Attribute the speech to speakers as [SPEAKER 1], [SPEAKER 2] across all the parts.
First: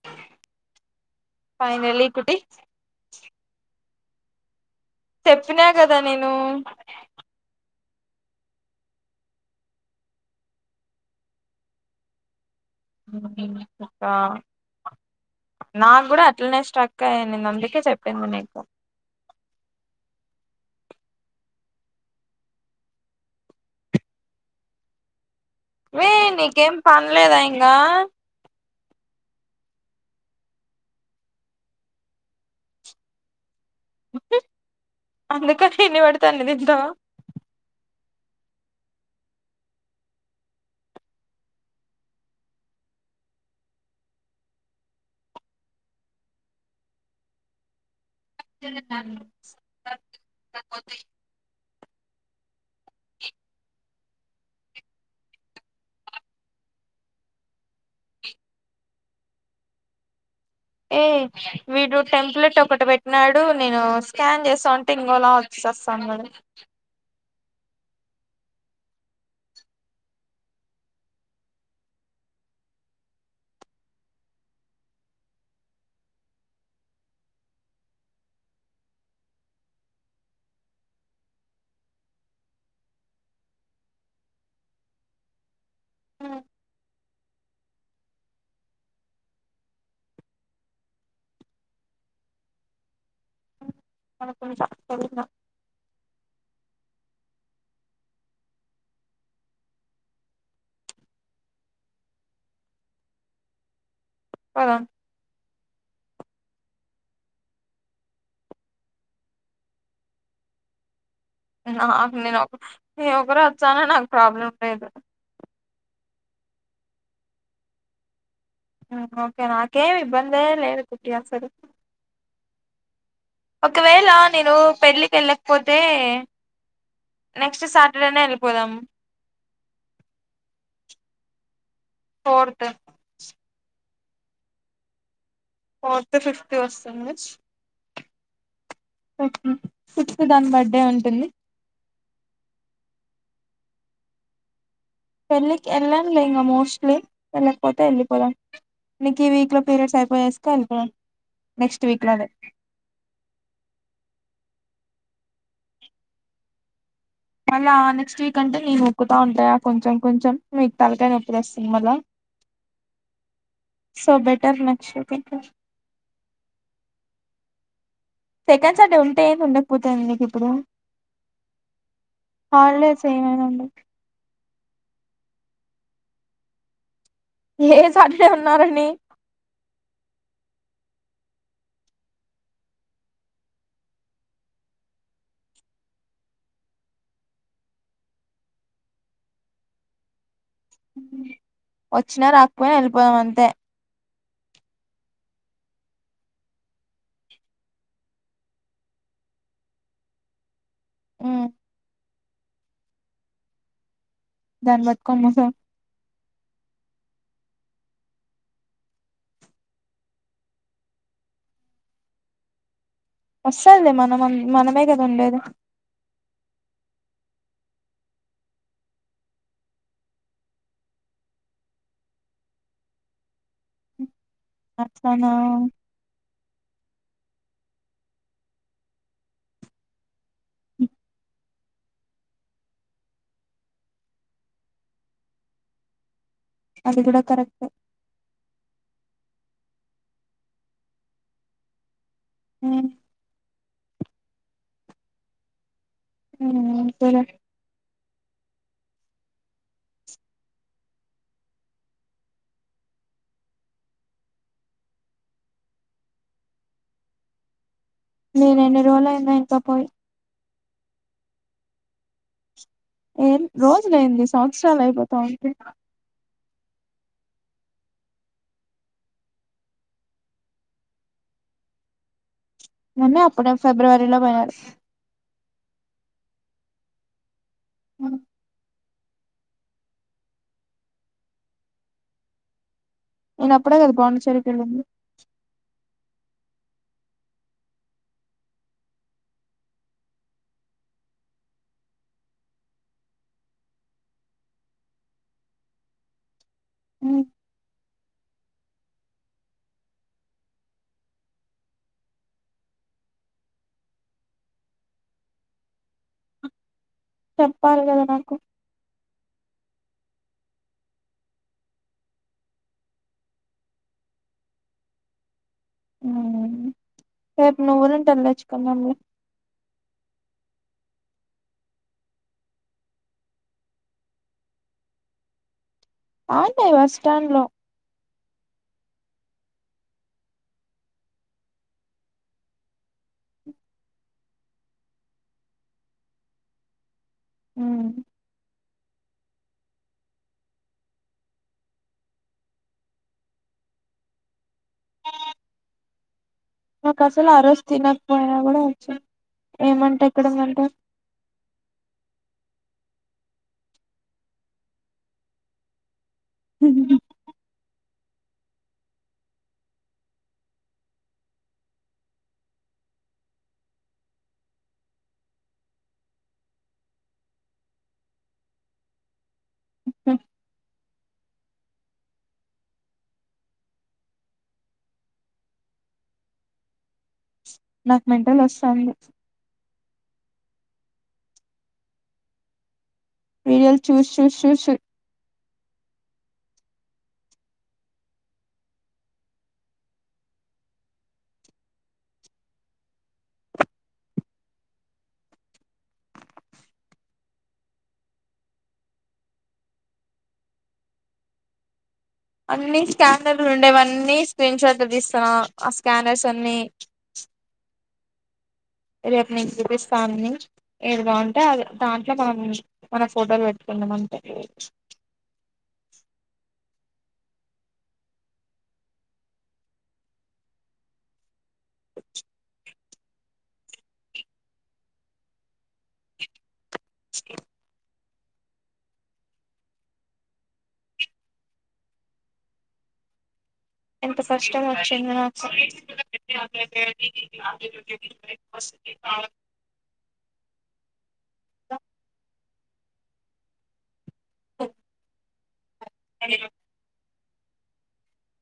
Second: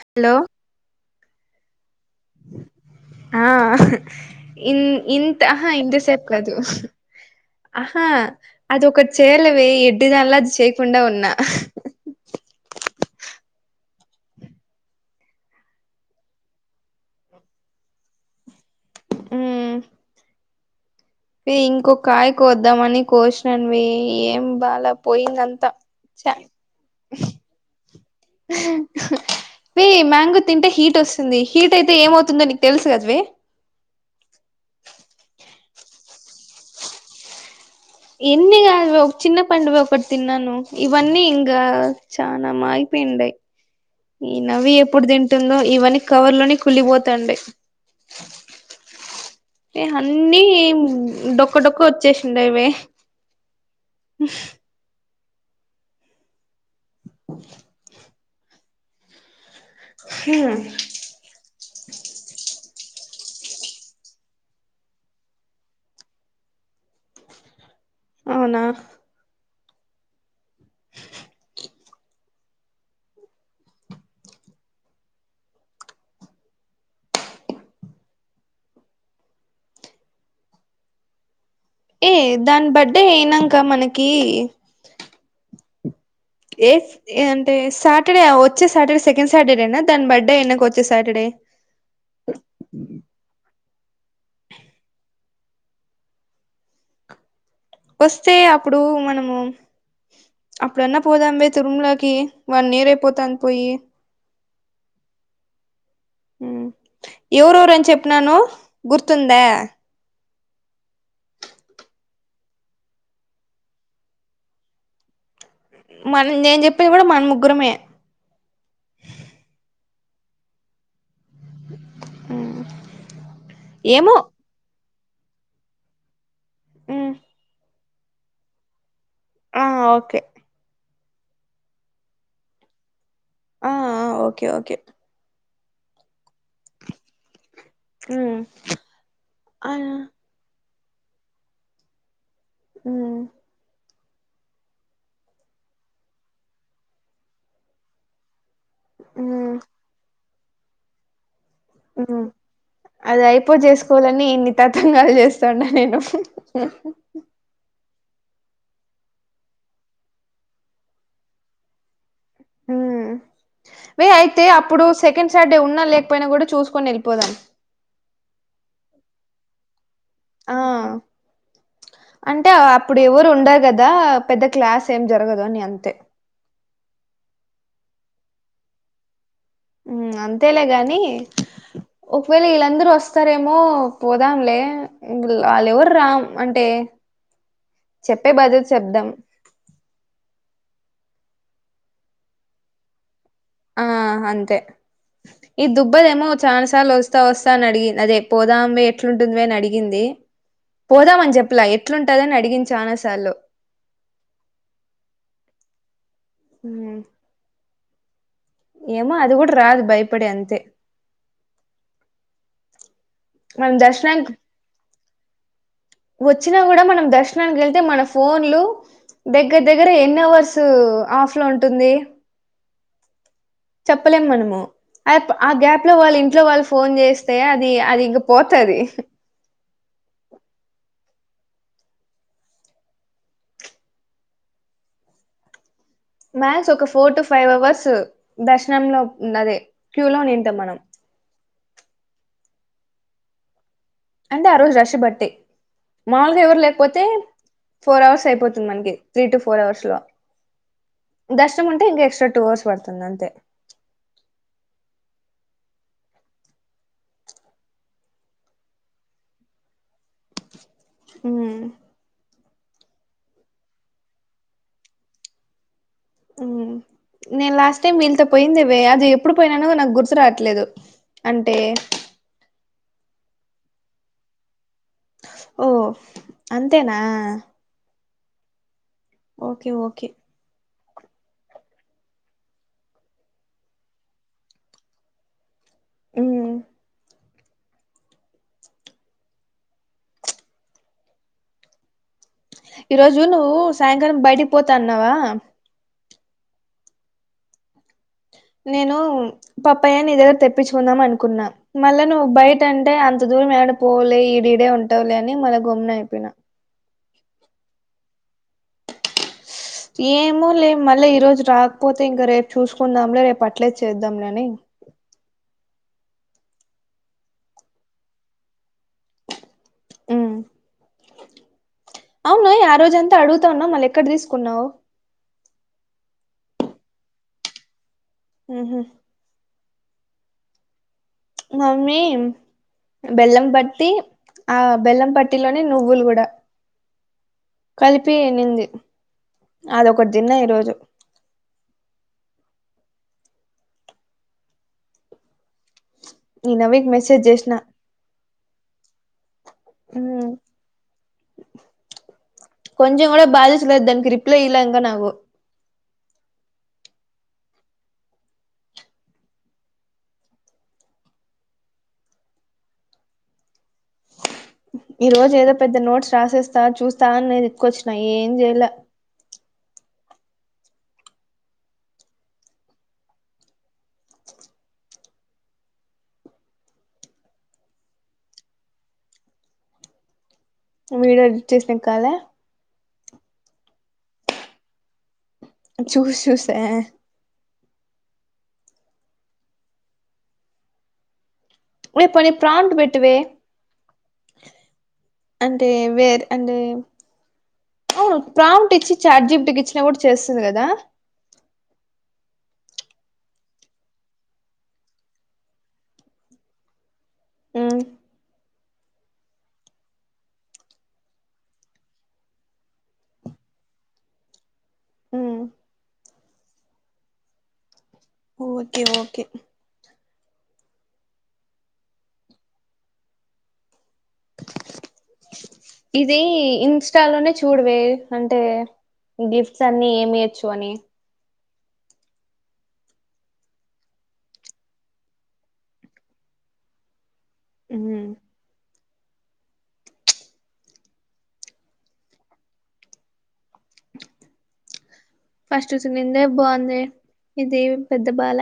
[SPEAKER 1] Hello
[SPEAKER 2] finally
[SPEAKER 1] ఆహ్ ఇన్
[SPEAKER 2] చెప్పినా
[SPEAKER 1] ఇంతహా ఇంత
[SPEAKER 2] కదా
[SPEAKER 1] సేపు
[SPEAKER 2] నేను
[SPEAKER 1] కాదు ఆహా అది ఒక చేయలవి ఎడ్డిదానిలా అది చేయకుండా ఉన్నా
[SPEAKER 2] ఆ నాకు గూడా అట్లనే స్ట్రక్ అయ్యిందిను అందుకే చెప్పింది నీకు
[SPEAKER 1] ఉ ఇంకొ కాయ కోద్దాంమని కోసినాను మే ఏం బాల పోయింది అంత
[SPEAKER 2] మే నీకేం పన్లేదా ఇంకా
[SPEAKER 1] వి మ్యాంగో తింటే హీట్ వస్తుంది. హీట్ అయితే ఏమవుతుందో నీకు తెలుసు కదవే.
[SPEAKER 2] అందుక ఇన్నివేడతాంది తింటవా
[SPEAKER 1] ఎన్నిగ చిన్న పండు ఒకటి తిన్నాను. ఇవన్నీ హింగ్ చానా మా పిండయ్ ఈ నవి ఎప్పుడు తింటుందో ఇవన్నీ కవర్ లోనే కుళ్లిపోతండై ఏ అన్నీ డొక్క డొక్క వచ్చేసిండ అవే హ
[SPEAKER 2] ఏ వీడు టెంప్లెట్ ఒకటి పెట్నాడు. నేను స్కాన్ చేస్తా అంటే ఇంకోలా చస్తాను గాని
[SPEAKER 1] అవునా ఏ దాని బర్డే అయినంక మనకి ఏ ఏ అంటే సాటర్డే వచ్చే సాటర్డే సెకండ్ సాటర్డేనా దాని బర్త్డే ఎన్నక వచ్చే సాటర్డే
[SPEAKER 2] బ్బా తెలీదు
[SPEAKER 1] వస్తే అప్పుడు మనము అప్పుడన్న పోదాబే తిరుమలాకి వన్ ఇయర్ అయిపోతాంది పోయి
[SPEAKER 2] అవునా
[SPEAKER 1] ఎవరెవరని చెప్పిననో గుర్తుందా
[SPEAKER 2] నేను ఒక నేను ఒకరు వచ్చాన నాకు ప్రాబ్లం లేదు.
[SPEAKER 1] మన నేన్ చెప్పేది కూడా మన ముగ్గురమే
[SPEAKER 2] ఓకే నాకేమీ ఇబ్బందే లేదు గే అస్సలు ఒకవేళ
[SPEAKER 1] ఏమో
[SPEAKER 2] నేను పెళ్లి కేళ్ళకపోతే నెక్స్ట్ సాటర్డేనే వెళ్ళిపోదాం
[SPEAKER 1] ఆ ఓకే
[SPEAKER 2] చోర్తే
[SPEAKER 1] ఆ ఓకే ఓకే
[SPEAKER 2] ఫోర్త్ ఫిఫ్త్ వస్తుంది
[SPEAKER 1] ఉమ్
[SPEAKER 2] ఉమ్ ఫిఫ్త్ దాని బర్త్డే ఉంటుంది
[SPEAKER 1] ఉమ్
[SPEAKER 2] పేళ్ళికి ఎల్లమ్లే ఇంగ మోస్ట్లీ వెళ్ళక పోతే వెళ్ళిపోదాం నీకు ఈ వీక్ లో పీరియడ్స్ అయిపోజేస్తే ఎల్లిపోదాం
[SPEAKER 1] ఉమ్ అది అయిపో చేసుకోవాలని ఇన్ని తతంగాలు చేస్తాండా నేను
[SPEAKER 2] ఇగ ఆమె నెక్స్ట్ వీక్ అంటే నేనుొక్కుతా ఉంటాయా కొంచెం కొంచెం మీకు తలకాయ నొప్పి లెస్తుంది మళ్ళా
[SPEAKER 1] ఉమ్ వే
[SPEAKER 2] సో
[SPEAKER 1] అయితే
[SPEAKER 2] బెటర్
[SPEAKER 1] అప్పుడు
[SPEAKER 2] నెక్స్ట్ వీక్
[SPEAKER 1] సెకండ్
[SPEAKER 2] వెళ్ళిపోదాం.
[SPEAKER 1] సాటర్డే ఉన్నా లేకపోయినా కూడా చూసుకొని వెళ్ళిపోదాం
[SPEAKER 2] సెకండ్ సాటర్డే ఉంటే ఏంది ఉండ పోతే
[SPEAKER 1] ఆ అంటే అప్పుడు
[SPEAKER 2] హాలిడేస్
[SPEAKER 1] ఎవరు
[SPEAKER 2] ఏమైనా
[SPEAKER 1] ఉండరు
[SPEAKER 2] ఉండవు
[SPEAKER 1] కదా పెద్ద క్లాస్ ఏం జరగద్ ని అంతే
[SPEAKER 2] లేస్ అట్లే ఉన్నారండీ
[SPEAKER 1] ఉమ్ అంతేలే గాని ఒకవేళ వీళ్ళందరూ వస్తారేమో పోదాంలే వాళ్ళెవరు రా అంటే చెప్పే బదుల్ చెప్దాం
[SPEAKER 2] ఓచ్చిన రాకపోయినా వెళ్ళిపోదాం అంతే
[SPEAKER 1] ఆ అంతే ఈ దుబ్బదేమో చాలా సార్లు వస్తా వస్తా అని అడిగింది అదే పోదాం ఎట్లుంటుంది అని అడిగింది పోదామని
[SPEAKER 2] ఉమ్
[SPEAKER 1] చెప్పలా ఎట్లుంటదని అడిగింది చానాసార్లు
[SPEAKER 2] దాన్ పట్టుకొని పోదాం
[SPEAKER 1] ఉమ్ ఏమో అది కూడా రాదు భయపడి అంతే మనం
[SPEAKER 2] వస్తది మన
[SPEAKER 1] దర్శనానికి
[SPEAKER 2] మనమే కదా ఉండేది
[SPEAKER 1] వచ్చినా కూడా మనం దర్శనానికి వెళ్తే మన ఫోన్లు దగ్గర దగ్గర ఎన్ని అవర్స్ ఆఫ్ లో ఉంటుంది చెప్పలేం మనము ఆప్
[SPEAKER 2] అట్లానా
[SPEAKER 1] గ్యాప్ లో వాళ్ళు ఇన్ ఇంట్లో వాళ్ళు ఫోన్ చేస్తే అది అది ఇంక పోతది మ్యాన్స్ ఒక
[SPEAKER 2] అది
[SPEAKER 1] ఫోర్
[SPEAKER 2] కూడా
[SPEAKER 1] టు ఫైవ్
[SPEAKER 2] కరెక్టే
[SPEAKER 1] అవర్స్ దర్శనంలో అదే క్యూలో నింటమ్ మనం
[SPEAKER 2] ఉమ్
[SPEAKER 1] అంటే ఆ రోజు రష్ బట్టే మామూలుగా ఎవరు లేకపోతే
[SPEAKER 2] సరే
[SPEAKER 1] ఫోర్ అవర్స్ అయిపోతుంది మనకి త్రీ టు ఫోర్ అవర్స్ లో దర్శనం ఉంటే ఇంకా ఎక్స్ట్రా టూ అవర్స్ పడుతుంది అంతే
[SPEAKER 2] నేను ఎన్ని రోజులయినా ఇంకా పోయి
[SPEAKER 1] ఉమ్
[SPEAKER 2] ఏ రోజులయంది సంవత్సరాలు అయిపోతా ఉడి
[SPEAKER 1] నేను లాస్ట్ టైం వీళ్లతో పోయిందేవే అది ఎప్పుడు పోయినానో నాకు గుర్తు రావట్లేదు అంటే
[SPEAKER 2] మొన్నే అప్పుడే ఫిబ్రవరిలో పోయినారు
[SPEAKER 1] ఓ అంతేనా
[SPEAKER 2] ఆ
[SPEAKER 1] ఓకే ఓకే
[SPEAKER 2] నేను అప్పుడే కదా పాండిచ్చేరి కెళ్ళింది
[SPEAKER 1] ఉమ్ ఈ రోజు నువ్వు సాయంకాలం బయడి పోతా అన్నావా నేను పప్పయ్య నీ దగ్గర తెప్పించుకుందాం అనుకున్నా మళ్ళా నువ్వు బయట అంటే అంత ద దూరం ఏడకీ పోవలే ఈడడే ఉంటాలే అని మళ్ గ గుమ్న అయిపోయిన
[SPEAKER 2] చెప్పాలి కదా నాకు
[SPEAKER 1] ఏమోలే మళ్ళీ ఈ రోజు రాకపోతే ఇంకా రేపు చూసుకుందాంలే రేపు అట్లే చేద్దాంలే అన్ని
[SPEAKER 2] రేపు నువ్వులు ఉండలు తెచ్చుకుందాం లే
[SPEAKER 1] ఉమ్ అవును ఆ రోజంతా అడుగుతా ఉన్నా మళ్ళ ఎక్కడ తీసుకున్నావు
[SPEAKER 2] ఆడ్నే బస్ స్టాండ్ లో
[SPEAKER 1] ఉహు మమ్మీ బెల్లం పట్టి ఆ బెల్లం పట్టిలోనే నువ్వులు కూడా కలిపి ఎన్నింది అదొకటి తిన్న ఈరోజు ఈ నవీకి
[SPEAKER 2] నాకు
[SPEAKER 1] మెసేజ్
[SPEAKER 2] అసలు ఆ
[SPEAKER 1] చేసిన
[SPEAKER 2] రోజు తినకపోయినా కూడా వచ్చ ఏమంటా
[SPEAKER 1] "మ్,
[SPEAKER 2] ఎక్కడుందంట
[SPEAKER 1] కొంచెం కూడా బాధ్యత లేదు దానికి రిప్లై ఇలా ఇంకా నాకు
[SPEAKER 2] హ
[SPEAKER 1] ఈ రోజు ఏదో పెద్ద నోట్స్ రాసేస్తా చూస్తా అని నేను ఎతుకొచ్చినా ఏం చేయలే
[SPEAKER 2] నాకు మెంటల్ వస్తాంది
[SPEAKER 1] వీడియో ఎడిట్ చేసినా కాలా
[SPEAKER 2] వీడియోలు చూసి చూసి చూసు
[SPEAKER 1] చూస్ చూసే ఆ హే పోనీ ఫ్రంట్ పెట్టవే అంటే వేరు అంటే అవును ప్రాంట్ ఇచ్చి చార్జీప్టికి ఇచ్చినా కూడా చేస్తుంది కదా
[SPEAKER 2] అన్ని స్కానర్లు ఉండేవన్నీ స్క్రీన్ షాట్లు తీస్తన్నా ఆ స్కానర్స్ అన్ని
[SPEAKER 1] మ్మ్
[SPEAKER 2] రేపు నేను చూపిస్తాని అన్ని ఏది బాగుంటే అ దాంట్లో మనం మన ఫోటోలు పెట్టుకు మన పెట్టవచ్చు
[SPEAKER 1] ఉ ఓకే ఓకే ఇది ఇన్స్టాలోనే చూడవే అంటే గిఫ్ట్స్ అన్నీ ఏమియచ్చు అని
[SPEAKER 2] ఎంత కష్టం ఒచ్చింది నాకు గ వస్త అవు ఓ
[SPEAKER 1] ఫస్ట్ స్విమ్మిన్దే బావుందే ఇదేం పెద్ద బాల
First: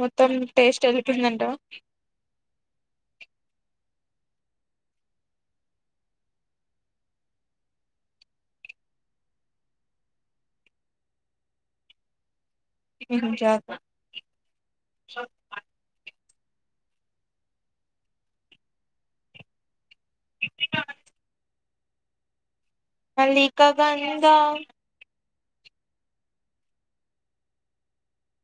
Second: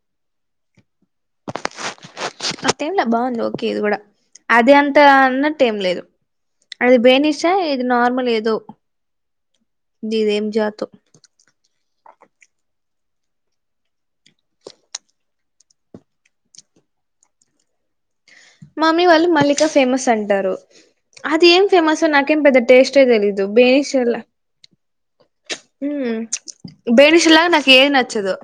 [SPEAKER 2] మొత్తం టేస్ట్ ఏళ్ళిపోయిందంటవ.
[SPEAKER 1] అట్లేంలే బావుంది ఓకే ఇది గూడా అది అంతా అన్నట్టేం లేదు. అది బేనీషా ఇది నోర్మల్ ఏదో దిదేం జాతొ
[SPEAKER 2] [unintelligible]
[SPEAKER 1] మమ్మీ వాళ్ళు మల్లిక ఫేమస్ అంటారు. అది ఏం ఫేమసో నాకేం పెద్ద టేస్టే తెలీదు
[SPEAKER 2] మల్లిక
[SPEAKER 1] బెనీషెల
[SPEAKER 2] గంగా
[SPEAKER 1] ఊ బేనిషల్లాగ నాకేది నచ్చదు.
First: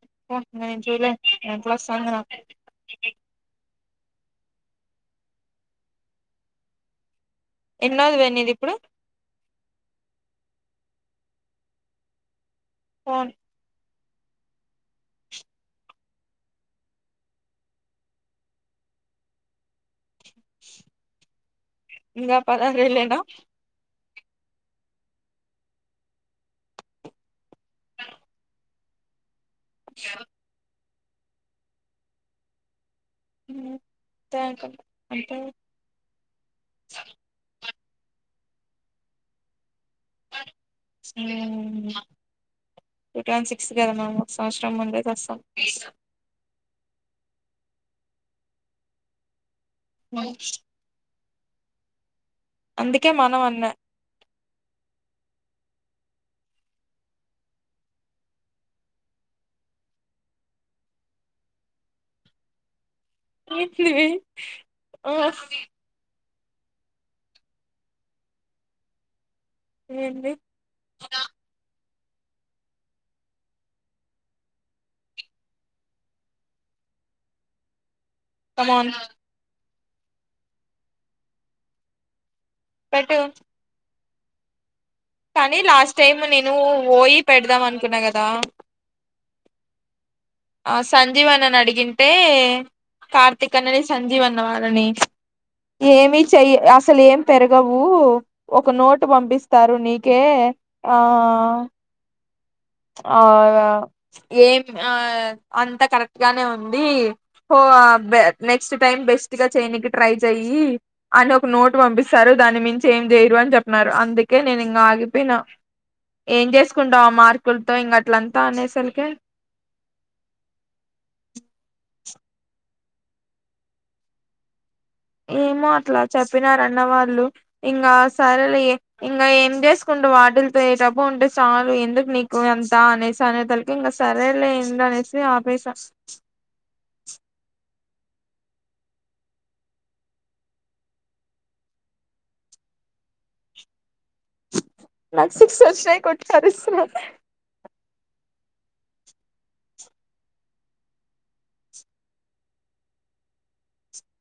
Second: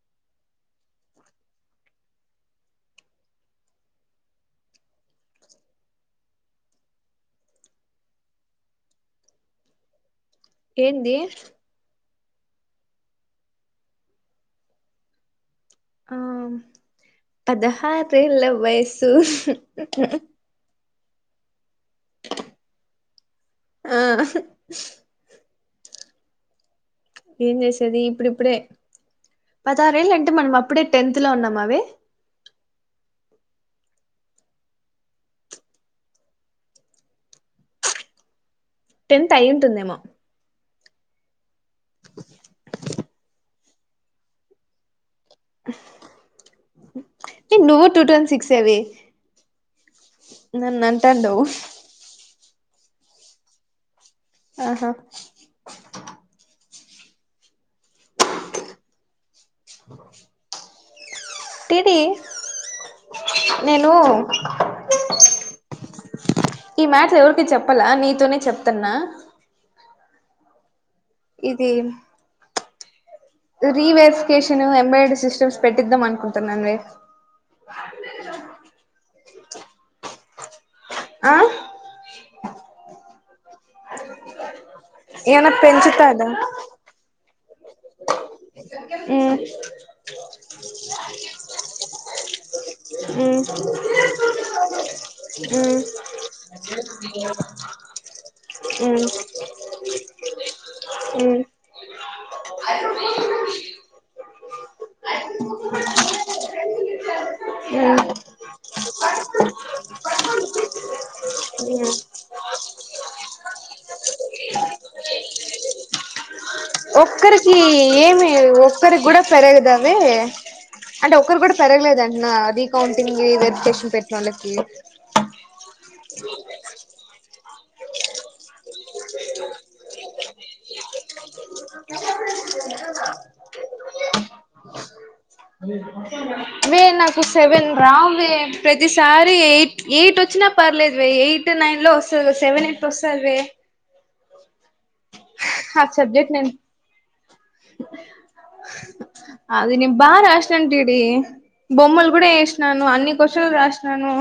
[SPEAKER 2] [unintelligible] ఎన్నోది వే నీదిప్పుడు.
[SPEAKER 1] ఏందీ
[SPEAKER 2] ఫోన్
[SPEAKER 1] ఆ పదహారేళ్ళ వయసు
[SPEAKER 2] ఇంకా పదరేల్లేన.
[SPEAKER 1] ఆ ఏం చేసేది ఇప్పుడిప్పుడే పదారేళ్ళంటే మనం అ ప్పుడే టెన్త్ లో ఉన్నమవే.
[SPEAKER 2] [unintelligible]
[SPEAKER 1] టెన్త్ అయుంటుందేమో.
[SPEAKER 2] [unintelligible] టూ థౌసండ్ సిక్స్ గదా మనం ఒక సంవత్సరం ముందే చేస్తాం.
[SPEAKER 1] ఏ నువ్వు టూ థౌసండ్ సిక్స్ అవి నన్ అంటండవు.
[SPEAKER 2] అందుకే మనం అన్న
[SPEAKER 1] ఆహా [inaudible] టీ టీ
[SPEAKER 2] టీ టీ ఆ
[SPEAKER 1] ఈ మ్యాట్రు ఎవరికి చెప్పలా నీతోనే చెప్తున్నా.
[SPEAKER 2] ఏంది
[SPEAKER 1] ఇదీ రీవేరిఫికేషనూ ఎంబ్రయిడరి సిస్టమ్స్ పెట్టిద్దాం అనుకుంటున్నాన్ వే
[SPEAKER 2] కమ్ ఆన్
[SPEAKER 1] ఆ
[SPEAKER 2] పెట్టూ
[SPEAKER 1] ఏమన్నా
[SPEAKER 2] కనీ లాస్ట్ టైం
[SPEAKER 1] పెంచుతాదా
[SPEAKER 2] నేను ఓయి పెడదాం అనుకున్న గదా
[SPEAKER 1] ఊ
[SPEAKER 2] ఆ సంజీవన్న నడిగింటే
[SPEAKER 1] ఉమ్
[SPEAKER 2] కార్తికన్నని సంజీవన్నవాళ్ళనీ
[SPEAKER 1] ఉమ్
[SPEAKER 2] ఏమి చెయ్య అసలేం పెరగవూ ఒక నోటు
[SPEAKER 1] ఉమ్
[SPEAKER 2] పంపిస్తారు నీకే ఆ
[SPEAKER 1] ఉమ్
[SPEAKER 2] అవ ఏం ఆ అంత కరెక్ట్ గానే ఉంది
[SPEAKER 1] ఉమ్
[SPEAKER 2] నెక్స్ట్ టైమ్ బెస్ట్ గా ట్రై చెయ్యి అని ఒక నోట్ పంపిస్తారు దాని చేంజ్ చేయరు అని చెప్పన్నారు అందుకే నేను ఇంకా ఆగిపోయిన ఏం చేసుకుంటా ఆ మా
[SPEAKER 1] ఒక్కరికి ఏమి ఒకరి కూడా పెరగద అవి అంటే ఒకరు కూడా పెరగ లేదన్న అది కౌంటింగ్ వెరిఫికేషన్ పెట్టిన వాళ్ళకి
[SPEAKER 2] ఏమో అట్లా చెప్పినారు అన్న వాళ్ళు ఇంకా సరలే ఇంకా ఏం చేసు వాటిలతో ఏ డబ్బు ఉంటే చాలు ఎందుకు నీకు ఎంత అనేసి అనేతలకి ఇంకా సరే లే ఏం అనే చెప్పి ఆపేసా
[SPEAKER 1] వే నాకు సేవెన్ రావే ప్రతిసారి ఎయిట్ ఎయిట్ వచ్చినా పర్లేదు ఎయిట్ నైన్ లో వస్తుంది సెవెన్ ఎయిట్ వస్తది వే
[SPEAKER 2] నా సిక్స్
[SPEAKER 1] ఆ
[SPEAKER 2] వచ్చినయ్ కొట్ట
[SPEAKER 1] సబ్జెక్ట్ నేను
[SPEAKER 2] అరిస్తన
[SPEAKER 1] అది నేను బా రాసినాను ఇడి బొమ్మలు కూడా వేసినను అన్ని క్వశ్చన్ లు రాసినను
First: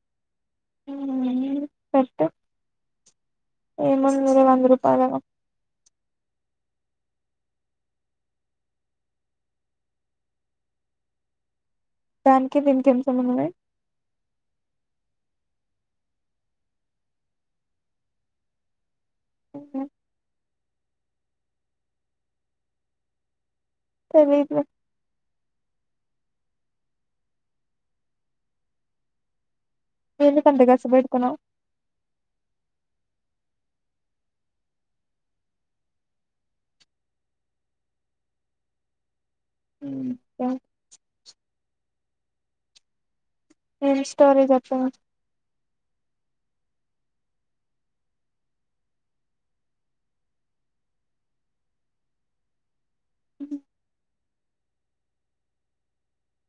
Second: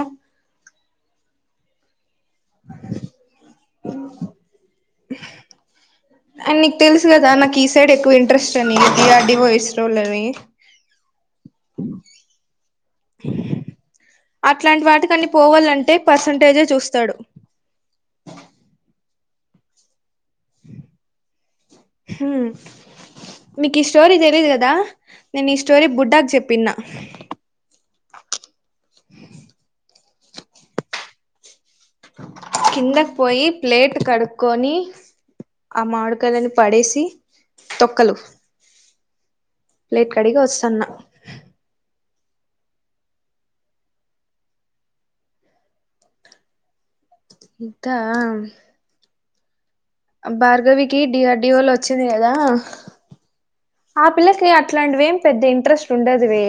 [SPEAKER 2] ఉమ్ ఏముందిలే వంద రూపాయలే కదా
[SPEAKER 1] అండ్ నీకు తెలుసు కదా నాకు ఈ సైడ్ ఎక్కువ ఇంట్రెస్ట్ అని ఇది అడ వయిస్ రోలని
[SPEAKER 2] దానికి దీనికి ఏం సంబంధమే
[SPEAKER 1] అట్లాంటి వాటికన్ని పోవాలంటే పర్సంటేజే చూస్తాడు
[SPEAKER 2] ఉ
[SPEAKER 1] హ నీకు ఈ స్టోరీ తెలీదు
[SPEAKER 2] తెలీదులే
[SPEAKER 1] కదా నేను ఈ స్టోరీ బుడ్డాకి చెప్పిన
[SPEAKER 2] ఎందుకట్లా కార్సు పెడుతున్నావు
[SPEAKER 1] కిందకి పోయి ప్లేట్ కడుక్కొని ఆ మాడుకాయలను పడేసి తొక్కలు ప్లేట్ కడిగి వస్తాన్న
[SPEAKER 2] ఏం స్టోరీ చెప్పు
[SPEAKER 1] ఇదా భార్గవికి డిఆర్ డిఓలో వచ్చింది కదా ఆ పిల్లకి అట్లాంటివి ఏం పెద్దగా ఇంట్రెస్ట్ ఉండదువి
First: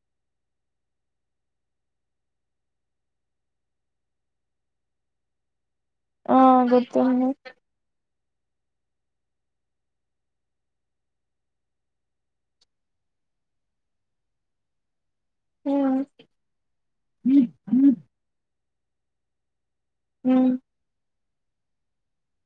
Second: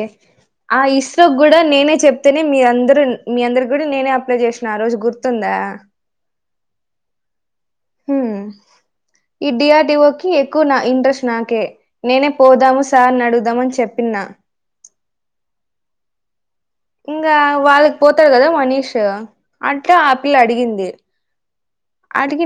[SPEAKER 1] ఆ ఇస్రోకి కూడా నేనే చెప్తేనే మీ అందరుూ మీ అందరు కూడా నేనే అప్లై చేసిన ఆ రోజు గుర్తుందా
[SPEAKER 2] ఆ గుర్తుంది
[SPEAKER 1] హ్మ్. ఈ డిఆర్డిఓ కి ఎక్కువ నా ఇంట్రెస్ట్ నాకే నేనే పోదాము సార్ని అడుగుదామ అని చెప్పిన
[SPEAKER 2] ఉమ్
[SPEAKER 1] ఇంకా వాళ్ళకి పోతారు కదా మనీష్ అట్లా ఆ పిల్ల
[SPEAKER 2] ఉమ్
[SPEAKER 1] అడిగింది అడిగి